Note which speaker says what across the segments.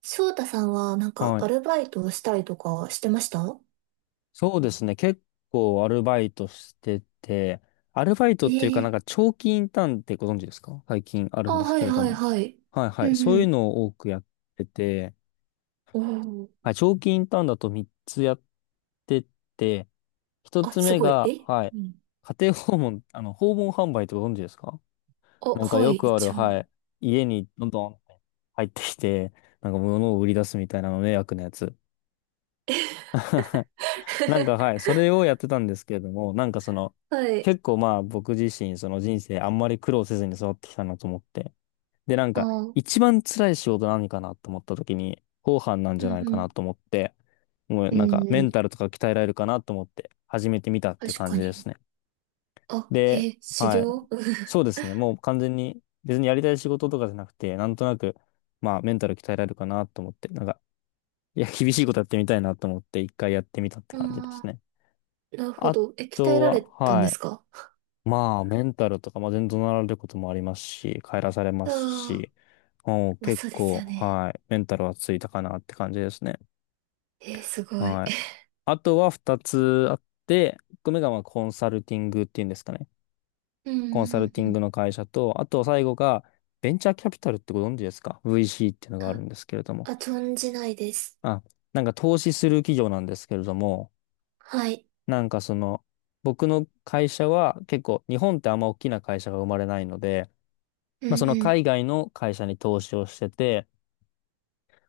Speaker 1: 翔太さんはなんか
Speaker 2: は
Speaker 1: ア
Speaker 2: い。
Speaker 1: ルバイトをしたりとかしてました？
Speaker 2: そうですね。結構アルバイトしてて、アルバイトっていうかなん
Speaker 1: ええ。
Speaker 2: か長期インターンってご存知ですか？最近ある
Speaker 1: あ、
Speaker 2: んです
Speaker 1: は
Speaker 2: け
Speaker 1: い
Speaker 2: れど
Speaker 1: はい
Speaker 2: も。
Speaker 1: はい。
Speaker 2: はいは
Speaker 1: う
Speaker 2: い。そういう
Speaker 1: ん
Speaker 2: のを多くやってて、
Speaker 1: うん。おお。
Speaker 2: はい、長期インターンだと3つやってて、1
Speaker 1: あ、
Speaker 2: つ
Speaker 1: す
Speaker 2: 目
Speaker 1: ごい。
Speaker 2: が、
Speaker 1: え
Speaker 2: はい、
Speaker 1: うん。
Speaker 2: 家庭訪問、あの、訪問販売ってご存知ですか？
Speaker 1: あ、
Speaker 2: なんか
Speaker 1: は
Speaker 2: よ
Speaker 1: い、
Speaker 2: くある、
Speaker 1: 一応。
Speaker 2: はい、家にどんどん入ってきて、なんか物を売り出すみたいなの迷惑なやつ。なんかはい、それをやってたんですけれども、なんかその、
Speaker 1: はい。
Speaker 2: 結構まあ僕自身、その人生あんまり苦労せずに育ってきたなと思って。で、なん
Speaker 1: あ
Speaker 2: か、
Speaker 1: ー、
Speaker 2: 一番辛い仕事何かなと思った時に、後半なん
Speaker 1: う
Speaker 2: じゃない
Speaker 1: ん
Speaker 2: か
Speaker 1: う
Speaker 2: な
Speaker 1: ん。
Speaker 2: と思って、もう
Speaker 1: う
Speaker 2: なんか
Speaker 1: んう
Speaker 2: メ
Speaker 1: ん、
Speaker 2: ンタルとか鍛えられるかなと思って始めてみたっていう
Speaker 1: 確
Speaker 2: 感
Speaker 1: か
Speaker 2: じで
Speaker 1: に。
Speaker 2: すね。
Speaker 1: あ、
Speaker 2: で、
Speaker 1: へえ、修
Speaker 2: はい。
Speaker 1: 行。
Speaker 2: そうですね。もう完全に別にやりたい仕事とかじゃなくて、なんとなく、まあメンタル鍛えられるかなと思って、なんか、いや、厳しいことやってみたいなと思って一回やってみたって
Speaker 1: う
Speaker 2: 感
Speaker 1: ん
Speaker 2: じで す
Speaker 1: あ
Speaker 2: ね。
Speaker 1: ー、なるほ
Speaker 2: あ
Speaker 1: ど。え、鍛え
Speaker 2: と
Speaker 1: られ
Speaker 2: は、
Speaker 1: たんで
Speaker 2: は
Speaker 1: す
Speaker 2: い。
Speaker 1: か？
Speaker 2: まあ、メンタルとか、まあ、全然怒鳴られることもありますし、帰らされま
Speaker 1: あ
Speaker 2: す
Speaker 1: あ
Speaker 2: し、もう
Speaker 1: ー、まあ
Speaker 2: 結
Speaker 1: そうです
Speaker 2: 構、
Speaker 1: よね。
Speaker 2: はい。メンタルはついたかなって感じですね。
Speaker 1: えー、すごい。
Speaker 2: はい。あとは二つあって、一個目がまあコンサルティングっていうんですかね。
Speaker 1: うんう
Speaker 2: コンサル
Speaker 1: ん
Speaker 2: ティ
Speaker 1: う
Speaker 2: ン
Speaker 1: ん。
Speaker 2: グの会社と、あと最後がベンチャーキャピタルってご存知ですか？ VC っていうのがある
Speaker 1: あ、
Speaker 2: んですけれども。
Speaker 1: あ、存じないです。
Speaker 2: あ、なんか投資する企業なんですけれども、
Speaker 1: はい。
Speaker 2: なんかその、僕の会社は結構日本ってあんま大きな会社が生まれないので、
Speaker 1: うん
Speaker 2: まあその
Speaker 1: う
Speaker 2: 海
Speaker 1: ん。
Speaker 2: 外の会社に投資をしてて、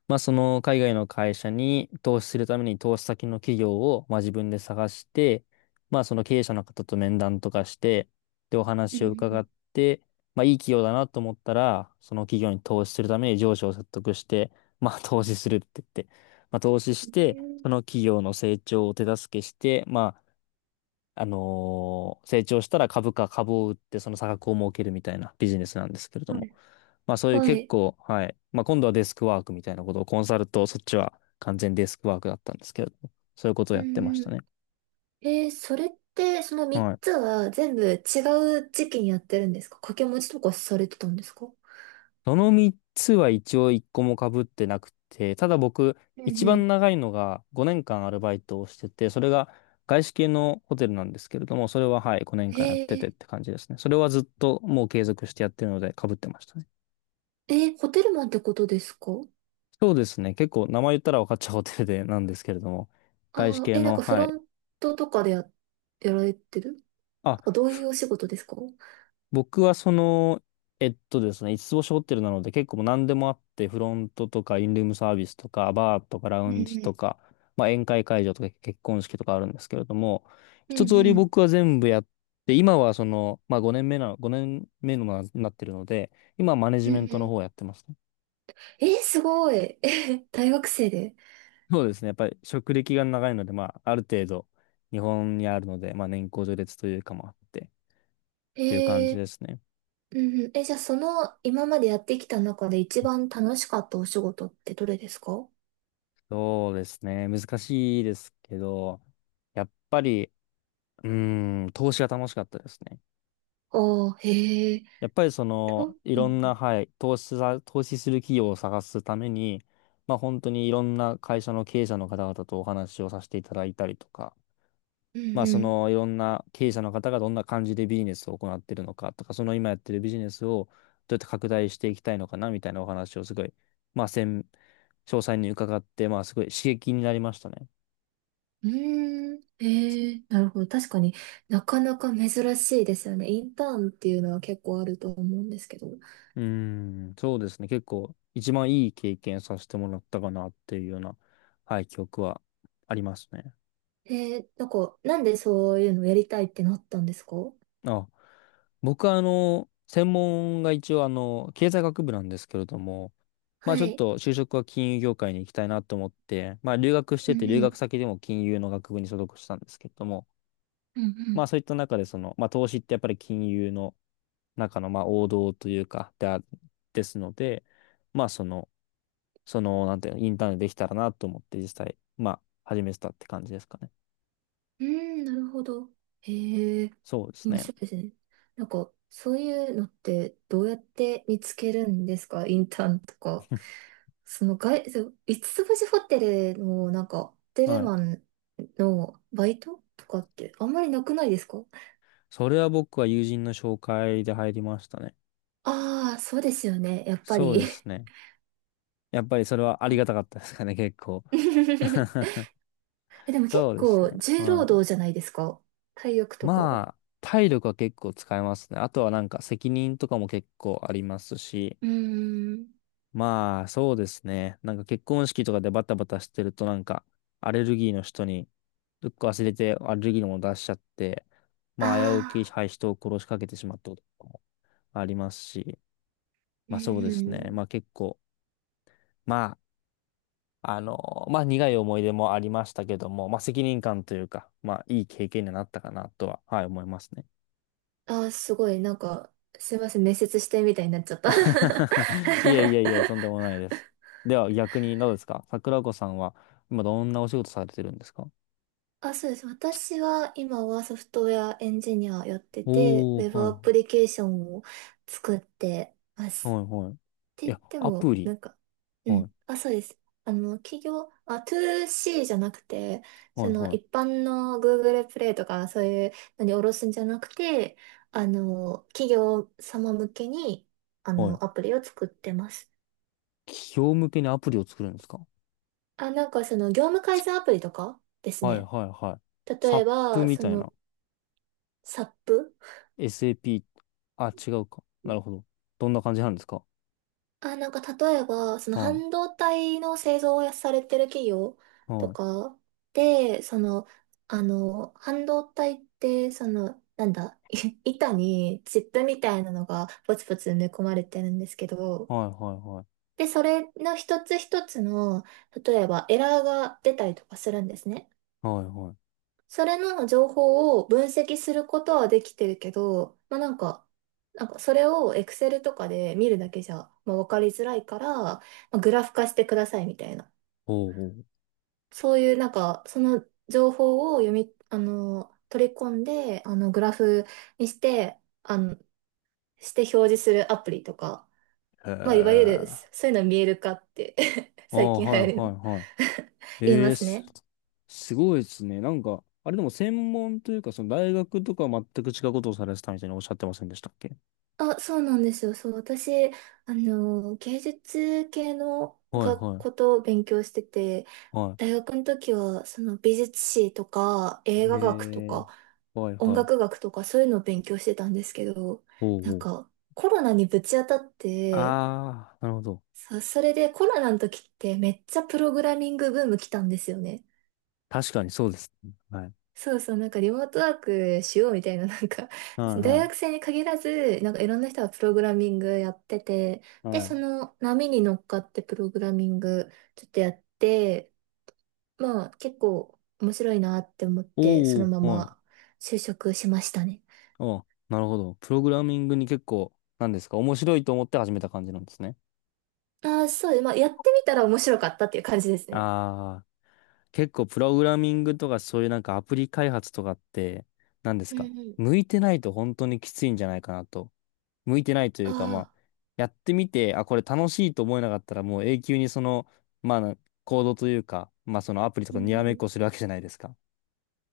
Speaker 2: まあその海外の会社に投資するために投資先の企業をまあ自分で探して、まあその経営者の方と面談とかして、でお
Speaker 1: うんう
Speaker 2: 話を伺
Speaker 1: ん。
Speaker 2: って、まあいい企業だなと思ったら、その企業に投資するために上司を説得して、まあ投資するって言って、まあ投資し
Speaker 1: え
Speaker 2: て、そ
Speaker 1: ー、
Speaker 2: の企業の成長を手助けして、まああのー成長したら株を売ってその差額を儲けるみたいなビジネスなんですけれど
Speaker 1: は
Speaker 2: も。
Speaker 1: い
Speaker 2: まあそういう
Speaker 1: は
Speaker 2: 結
Speaker 1: い。
Speaker 2: 構、はい。まあ今度はデスクワークみたいなことをコンサルと、そっちは完全デスクワークだったんですけれども、そういうことを
Speaker 1: う
Speaker 2: やってまし
Speaker 1: んう
Speaker 2: た
Speaker 1: ん。
Speaker 2: ね。
Speaker 1: えー、それって、その
Speaker 2: は
Speaker 1: 3
Speaker 2: い。
Speaker 1: つは全部違う時期にやってるんですか？掛け持ちとかされてたんですか？
Speaker 2: その3つは一応1個も被ってなくて、ただ僕、
Speaker 1: うん
Speaker 2: 一
Speaker 1: う
Speaker 2: 番
Speaker 1: ん。
Speaker 2: 長いのが5年間アルバイトをしてて、それが外資系のホテルなんですけれども、それははい、5年間やってて
Speaker 1: え
Speaker 2: って感じですね。それはずっともう継続してやってるので被ってましたね。
Speaker 1: ー、えーホテルマンってことですか？
Speaker 2: そうですね。結構名前言ったら分かっちゃうホテルでなんですけれども、
Speaker 1: あ
Speaker 2: 外資
Speaker 1: あ
Speaker 2: 系
Speaker 1: ー、えーなん
Speaker 2: の、
Speaker 1: かフ
Speaker 2: は
Speaker 1: ロ
Speaker 2: い。
Speaker 1: ントとかでやられてる、なん
Speaker 2: あ、
Speaker 1: かどういうお仕事ですか？うん
Speaker 2: 僕はその、えっとですね、五つつ星ホテルなので結構もう何でもあって、フロントとかインルームサービスとか、バーとかラ
Speaker 1: う
Speaker 2: ウンジ
Speaker 1: ん。
Speaker 2: とか、まあ、宴会会場とか結婚式とかあるんですけれども、
Speaker 1: うん
Speaker 2: 一通り
Speaker 1: うん。
Speaker 2: 僕は全部やって、今はその、まあ5年目なってるので、今はマネ
Speaker 1: う
Speaker 2: ジ
Speaker 1: んう
Speaker 2: メントの方
Speaker 1: ん。
Speaker 2: をやってますね。
Speaker 1: えー、すごい。大学生で。
Speaker 2: そうですね。やっぱり職歴が長いので、まあ、ある程度、日本にあるので、まあ、年功序列というかもあって、っていう感じ
Speaker 1: え
Speaker 2: で
Speaker 1: ー、
Speaker 2: すね。
Speaker 1: うんうん。え、じゃあその今までやってきた中で一番楽しかったお仕事ってどれですか？
Speaker 2: そうですね。難しいですけど、やっぱり、うーん、投資が楽しかったですね。
Speaker 1: ああ、へえ、
Speaker 2: やっぱりそ
Speaker 1: と、
Speaker 2: の、い
Speaker 1: う
Speaker 2: ろんな、
Speaker 1: ん、
Speaker 2: はい、投資する企業を探すために、まあ、本当にいろんな会社の経営者の方々とお話をさせていただいたりとか、
Speaker 1: うん、
Speaker 2: まあ、
Speaker 1: う
Speaker 2: そ
Speaker 1: ん。
Speaker 2: の、いろんな経営者の方がどんな感じでビジネスを行ってるのかとか、その今やってるビジネスをどうやって拡大していきたいのかなみたいなお話をすごい、まあ、専詳細に伺って、まあ、すごい刺激になりましたね。
Speaker 1: うーん、へえ、なるほど。確かになかなか珍しいですよね。インターンっていうのは結構あると思うんですけど。
Speaker 2: うーん、そうですね。結構、一番いい経験させてもらったかなっていうような、はい、記憶はありますね。
Speaker 1: へえ、なんか、なんでそういうのやりたいってなったんですか？
Speaker 2: あ、僕はあの、専門が一応あの、経済学部なんですけれども、まあ
Speaker 1: は
Speaker 2: ちょっ
Speaker 1: い。
Speaker 2: と就職は金融業界に行きたいなと思って、まあ留学し
Speaker 1: う
Speaker 2: てて
Speaker 1: ん
Speaker 2: 留
Speaker 1: うん。
Speaker 2: 学先でも金融の学部に所属したんですけれども、
Speaker 1: うんう
Speaker 2: まあ
Speaker 1: ん。
Speaker 2: そういった中でその、まあ投資ってやっぱり金融の中のまあ王道というか、であ、ですので、まあなんていうの、インターンでできたらなと思って実際、まあ始めてたって感じですかね。
Speaker 1: うーん、なるほど。へえ、
Speaker 2: そうです
Speaker 1: 面
Speaker 2: ね。
Speaker 1: 白いですね。なんか、そういうのってどうやって見つけるんですか？インターンとか。その外、そう五つ星ホテルのなんか、ホテル
Speaker 2: はい。
Speaker 1: マンのバイトとかってあんまりなくないですか？
Speaker 2: それは僕は友人の紹介で入りましたね。
Speaker 1: ああー、そうですよね。やっぱ
Speaker 2: そう
Speaker 1: り。
Speaker 2: ですね。やっぱりそれはあ
Speaker 1: あ。
Speaker 2: りがたかったですかね、結構。
Speaker 1: え、でも結
Speaker 2: そうです
Speaker 1: 構
Speaker 2: ね。
Speaker 1: 重労
Speaker 2: は
Speaker 1: 働
Speaker 2: い。
Speaker 1: じゃないですか？体力とか。う
Speaker 2: まあ、体力は結構使えますね。あとはなんか責任とかも結構ありますし、
Speaker 1: ーん。
Speaker 2: まあ、そうですね。なんか結婚式とかでバタバタしてるとなんか、アレルギーの人に、どっか忘れてアレルギーのもの出しちゃって、
Speaker 1: あ
Speaker 2: まあ、危うき、
Speaker 1: あ、
Speaker 2: はい、人を殺しかけてしまったこともありますし、
Speaker 1: う
Speaker 2: まあそうで
Speaker 1: ー
Speaker 2: すね。
Speaker 1: ん。
Speaker 2: まあ結構、まああの、まあ、苦い思い出もありましたけども、まあ、責任感というか、まあ、いい経験になったかなとは、はい、思いますね。
Speaker 1: ああ、すごい、なんか、すいません、面接してみたいになっちゃった。
Speaker 2: いやいやいや、とんでもないです。では、逆にどうですか？桜子さんは、今どんなお仕事されてるんですか？
Speaker 1: あ、そうです。私は今はソフトウェアエンジニアやってて、
Speaker 2: お
Speaker 1: ウェ
Speaker 2: ー、
Speaker 1: ブ
Speaker 2: は
Speaker 1: アプ
Speaker 2: い、
Speaker 1: リケーションを作ってま
Speaker 2: は
Speaker 1: す。
Speaker 2: い、はい。
Speaker 1: っ
Speaker 2: い
Speaker 1: て言っ
Speaker 2: や、
Speaker 1: て
Speaker 2: アプ
Speaker 1: も、
Speaker 2: リ。
Speaker 1: なんか、う
Speaker 2: はい、
Speaker 1: ん。あ、そうです。あの、企業、あ、トゥーシ c じゃなくて、
Speaker 2: は
Speaker 1: そ
Speaker 2: い、
Speaker 1: の
Speaker 2: はい、
Speaker 1: 一般の Google プレイとかそういうのに下ろすんじゃなくて、あの、企業様向けに、あ
Speaker 2: はい。
Speaker 1: の、アプリを作ってます。
Speaker 2: 企業向けにアプリを作るんですか？
Speaker 1: あ、なんかその業務改善アプリとかです
Speaker 2: はい、
Speaker 1: ね。
Speaker 2: はい、はい。サ
Speaker 1: 例え
Speaker 2: ップ
Speaker 1: ば、
Speaker 2: み
Speaker 1: そ
Speaker 2: たい
Speaker 1: の、
Speaker 2: な。
Speaker 1: SAP。
Speaker 2: SAP。あ、違うか。なるほど。どんな感じなんですか？
Speaker 1: あ、なんか例えば、その
Speaker 2: は
Speaker 1: 半導体の製造をされてる企業
Speaker 2: い、は
Speaker 1: と
Speaker 2: い、
Speaker 1: かで、その、あの、半導体って、その、なんだ、い板にチップみたいなのがポツポツ埋め込まれてるんですけど、
Speaker 2: はい、はい、はい。
Speaker 1: で、それの一つ一つの、例えばエラーが出たりとかするんですね。
Speaker 2: はいはい。
Speaker 1: それの情報を分析することはできてるけど、まあなんか、なんかそれを Excel とかで見るだけじゃ、まあ、わかりづらいから、まあ、グラフ化してくださいみたいな。
Speaker 2: おうおう。
Speaker 1: そういうなんか、その情報を読み、あの、取り込んで、あの、グラフにして、あの、表示するアプリとか、
Speaker 2: へえ。
Speaker 1: まあいわゆる
Speaker 2: あ
Speaker 1: そういうの見える化って
Speaker 2: あ、
Speaker 1: 最近流
Speaker 2: はい
Speaker 1: 行
Speaker 2: は
Speaker 1: り
Speaker 2: い
Speaker 1: の
Speaker 2: は い。
Speaker 1: 言いますね。
Speaker 2: すごいですね。なんか、あれでも専門というか、その大学とかは全く違うことをされてたみたいにおっしゃってませんでしたっけ？
Speaker 1: あ、そうなんですよ。そう、私、あの、芸術系の
Speaker 2: はい
Speaker 1: 学
Speaker 2: は
Speaker 1: こ
Speaker 2: い
Speaker 1: とを勉強してて、
Speaker 2: は
Speaker 1: 大学の時は、その美術史とか、映
Speaker 2: い。
Speaker 1: 画学と
Speaker 2: へえ、
Speaker 1: か、
Speaker 2: はい
Speaker 1: 音
Speaker 2: はい。
Speaker 1: 楽学とか、そういうのを勉強してたんですけど、
Speaker 2: お
Speaker 1: な
Speaker 2: う
Speaker 1: ん
Speaker 2: おう。
Speaker 1: か、コロナにぶち当たっ
Speaker 2: あ
Speaker 1: て、
Speaker 2: あ、なるほど。
Speaker 1: それでコロナの時ってめっちゃプログラミングブーム来たんですよね。
Speaker 2: 確かにそうですね。はい。
Speaker 1: そうそう、なんかリモートワークしようみたいな、なんか、
Speaker 2: は
Speaker 1: 大
Speaker 2: い
Speaker 1: 学生に限らず、なんかいろんな人がプログラミングやってて、
Speaker 2: はい
Speaker 1: で、
Speaker 2: は
Speaker 1: そ
Speaker 2: い。
Speaker 1: の波に乗っかってプログラミングちょっとやって、まあ結構面白いなって思って、そ
Speaker 2: お
Speaker 1: の
Speaker 2: お
Speaker 1: ま
Speaker 2: はい。
Speaker 1: ま就職しましたね。
Speaker 2: ああ、なるほど。プログラミングに結構、なんですか、面白いと思って始めた感じなんですね。
Speaker 1: ああ、そうです、まあやってみたら面白かったっていう感じですね。
Speaker 2: ああ。結構プログラミングとかそういうなんかアプリ開発とかって何です
Speaker 1: うん
Speaker 2: か、
Speaker 1: うん。
Speaker 2: 向いてないと本当にきついんじゃないかなと。向いてないとい
Speaker 1: あ
Speaker 2: うかまあ
Speaker 1: あ、
Speaker 2: やってみて、あ、これ楽しいと思えなかったらもう永久にそのまあコードというかまあそのアプリと
Speaker 1: う
Speaker 2: か
Speaker 1: ん
Speaker 2: にらめ
Speaker 1: う
Speaker 2: っ
Speaker 1: ん。
Speaker 2: こするわけじゃないですか。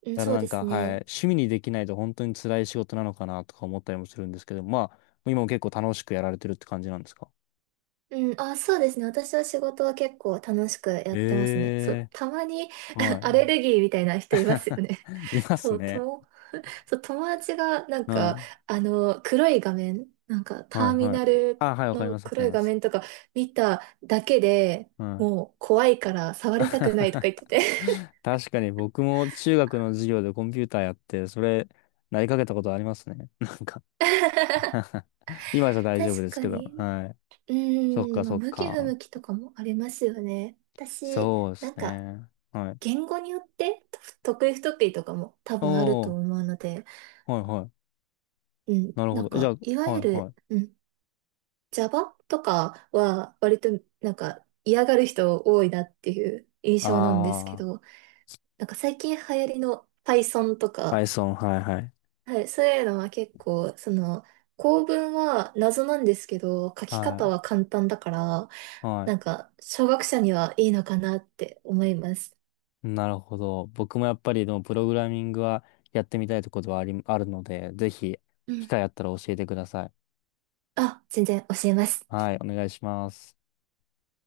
Speaker 1: うん、
Speaker 2: だから
Speaker 1: そう
Speaker 2: なん
Speaker 1: で
Speaker 2: か
Speaker 1: す
Speaker 2: はい
Speaker 1: ね。
Speaker 2: 趣味にできないと本当に辛い仕事なのかなとか思ったりもするんですけどまあ今も結構楽しくやられてるって感じなんですか？
Speaker 1: うん、あ、そうですね。私は仕事は結構楽しくや
Speaker 2: え
Speaker 1: ってますね。そう、
Speaker 2: え
Speaker 1: たまに
Speaker 2: ーは
Speaker 1: アレ
Speaker 2: い。
Speaker 1: ルギーみたいな人いますよね。
Speaker 2: い ます
Speaker 1: そう、と
Speaker 2: ね。
Speaker 1: も、そう、友達がなん
Speaker 2: は
Speaker 1: か、
Speaker 2: い
Speaker 1: あの、黒い画面、なんかタ
Speaker 2: はい
Speaker 1: ーミ
Speaker 2: はい。
Speaker 1: ナル
Speaker 2: あ、はい、わかり
Speaker 1: の
Speaker 2: ます、わか
Speaker 1: 黒
Speaker 2: り
Speaker 1: い
Speaker 2: ま
Speaker 1: 画
Speaker 2: す。
Speaker 1: 面とか見ただけで
Speaker 2: うん。
Speaker 1: もう怖いから触りたくないとか 言ってて。
Speaker 2: 確かに僕も中学の授業でコンピューターやって、それ、なりかけたことありますね。なんか 今じゃ大丈夫
Speaker 1: 確
Speaker 2: です
Speaker 1: か
Speaker 2: けど。
Speaker 1: に。
Speaker 2: はい。
Speaker 1: う
Speaker 2: そっ
Speaker 1: ー
Speaker 2: か、
Speaker 1: ん、まあ、
Speaker 2: そっ
Speaker 1: 向き不向
Speaker 2: か。
Speaker 1: きとかもありますよね。私、
Speaker 2: そうで
Speaker 1: な
Speaker 2: す
Speaker 1: んか、
Speaker 2: ね。はい。
Speaker 1: 言語によってと得意不得意とかも多
Speaker 2: お
Speaker 1: 分あると
Speaker 2: ー、
Speaker 1: 思うので、
Speaker 2: はいはい。
Speaker 1: うん、
Speaker 2: なる
Speaker 1: な
Speaker 2: ほど。
Speaker 1: ん
Speaker 2: えじゃ
Speaker 1: か、い
Speaker 2: あ、
Speaker 1: わ
Speaker 2: は
Speaker 1: ゆ
Speaker 2: いは
Speaker 1: る、
Speaker 2: い。
Speaker 1: うん、Java とかは割となんか嫌がる人多いなっていう印象なんですけ
Speaker 2: あ
Speaker 1: ど、なんか最近流行りの Python と
Speaker 2: ー、
Speaker 1: か、
Speaker 2: Python、はいはい。
Speaker 1: はい、そういうのは結構、その、構文は謎なんですけど、書き方
Speaker 2: は
Speaker 1: は簡単だから、
Speaker 2: い。は
Speaker 1: なん
Speaker 2: い。
Speaker 1: か、小学者にはいいのかなって思います。
Speaker 2: なるほど。僕もやっぱりでもプログラミングはやってみたいところはあるので、ぜひ
Speaker 1: う
Speaker 2: 機
Speaker 1: ん。
Speaker 2: 会あったら教えてください。
Speaker 1: あ、全然教えます。
Speaker 2: はい、お願いします。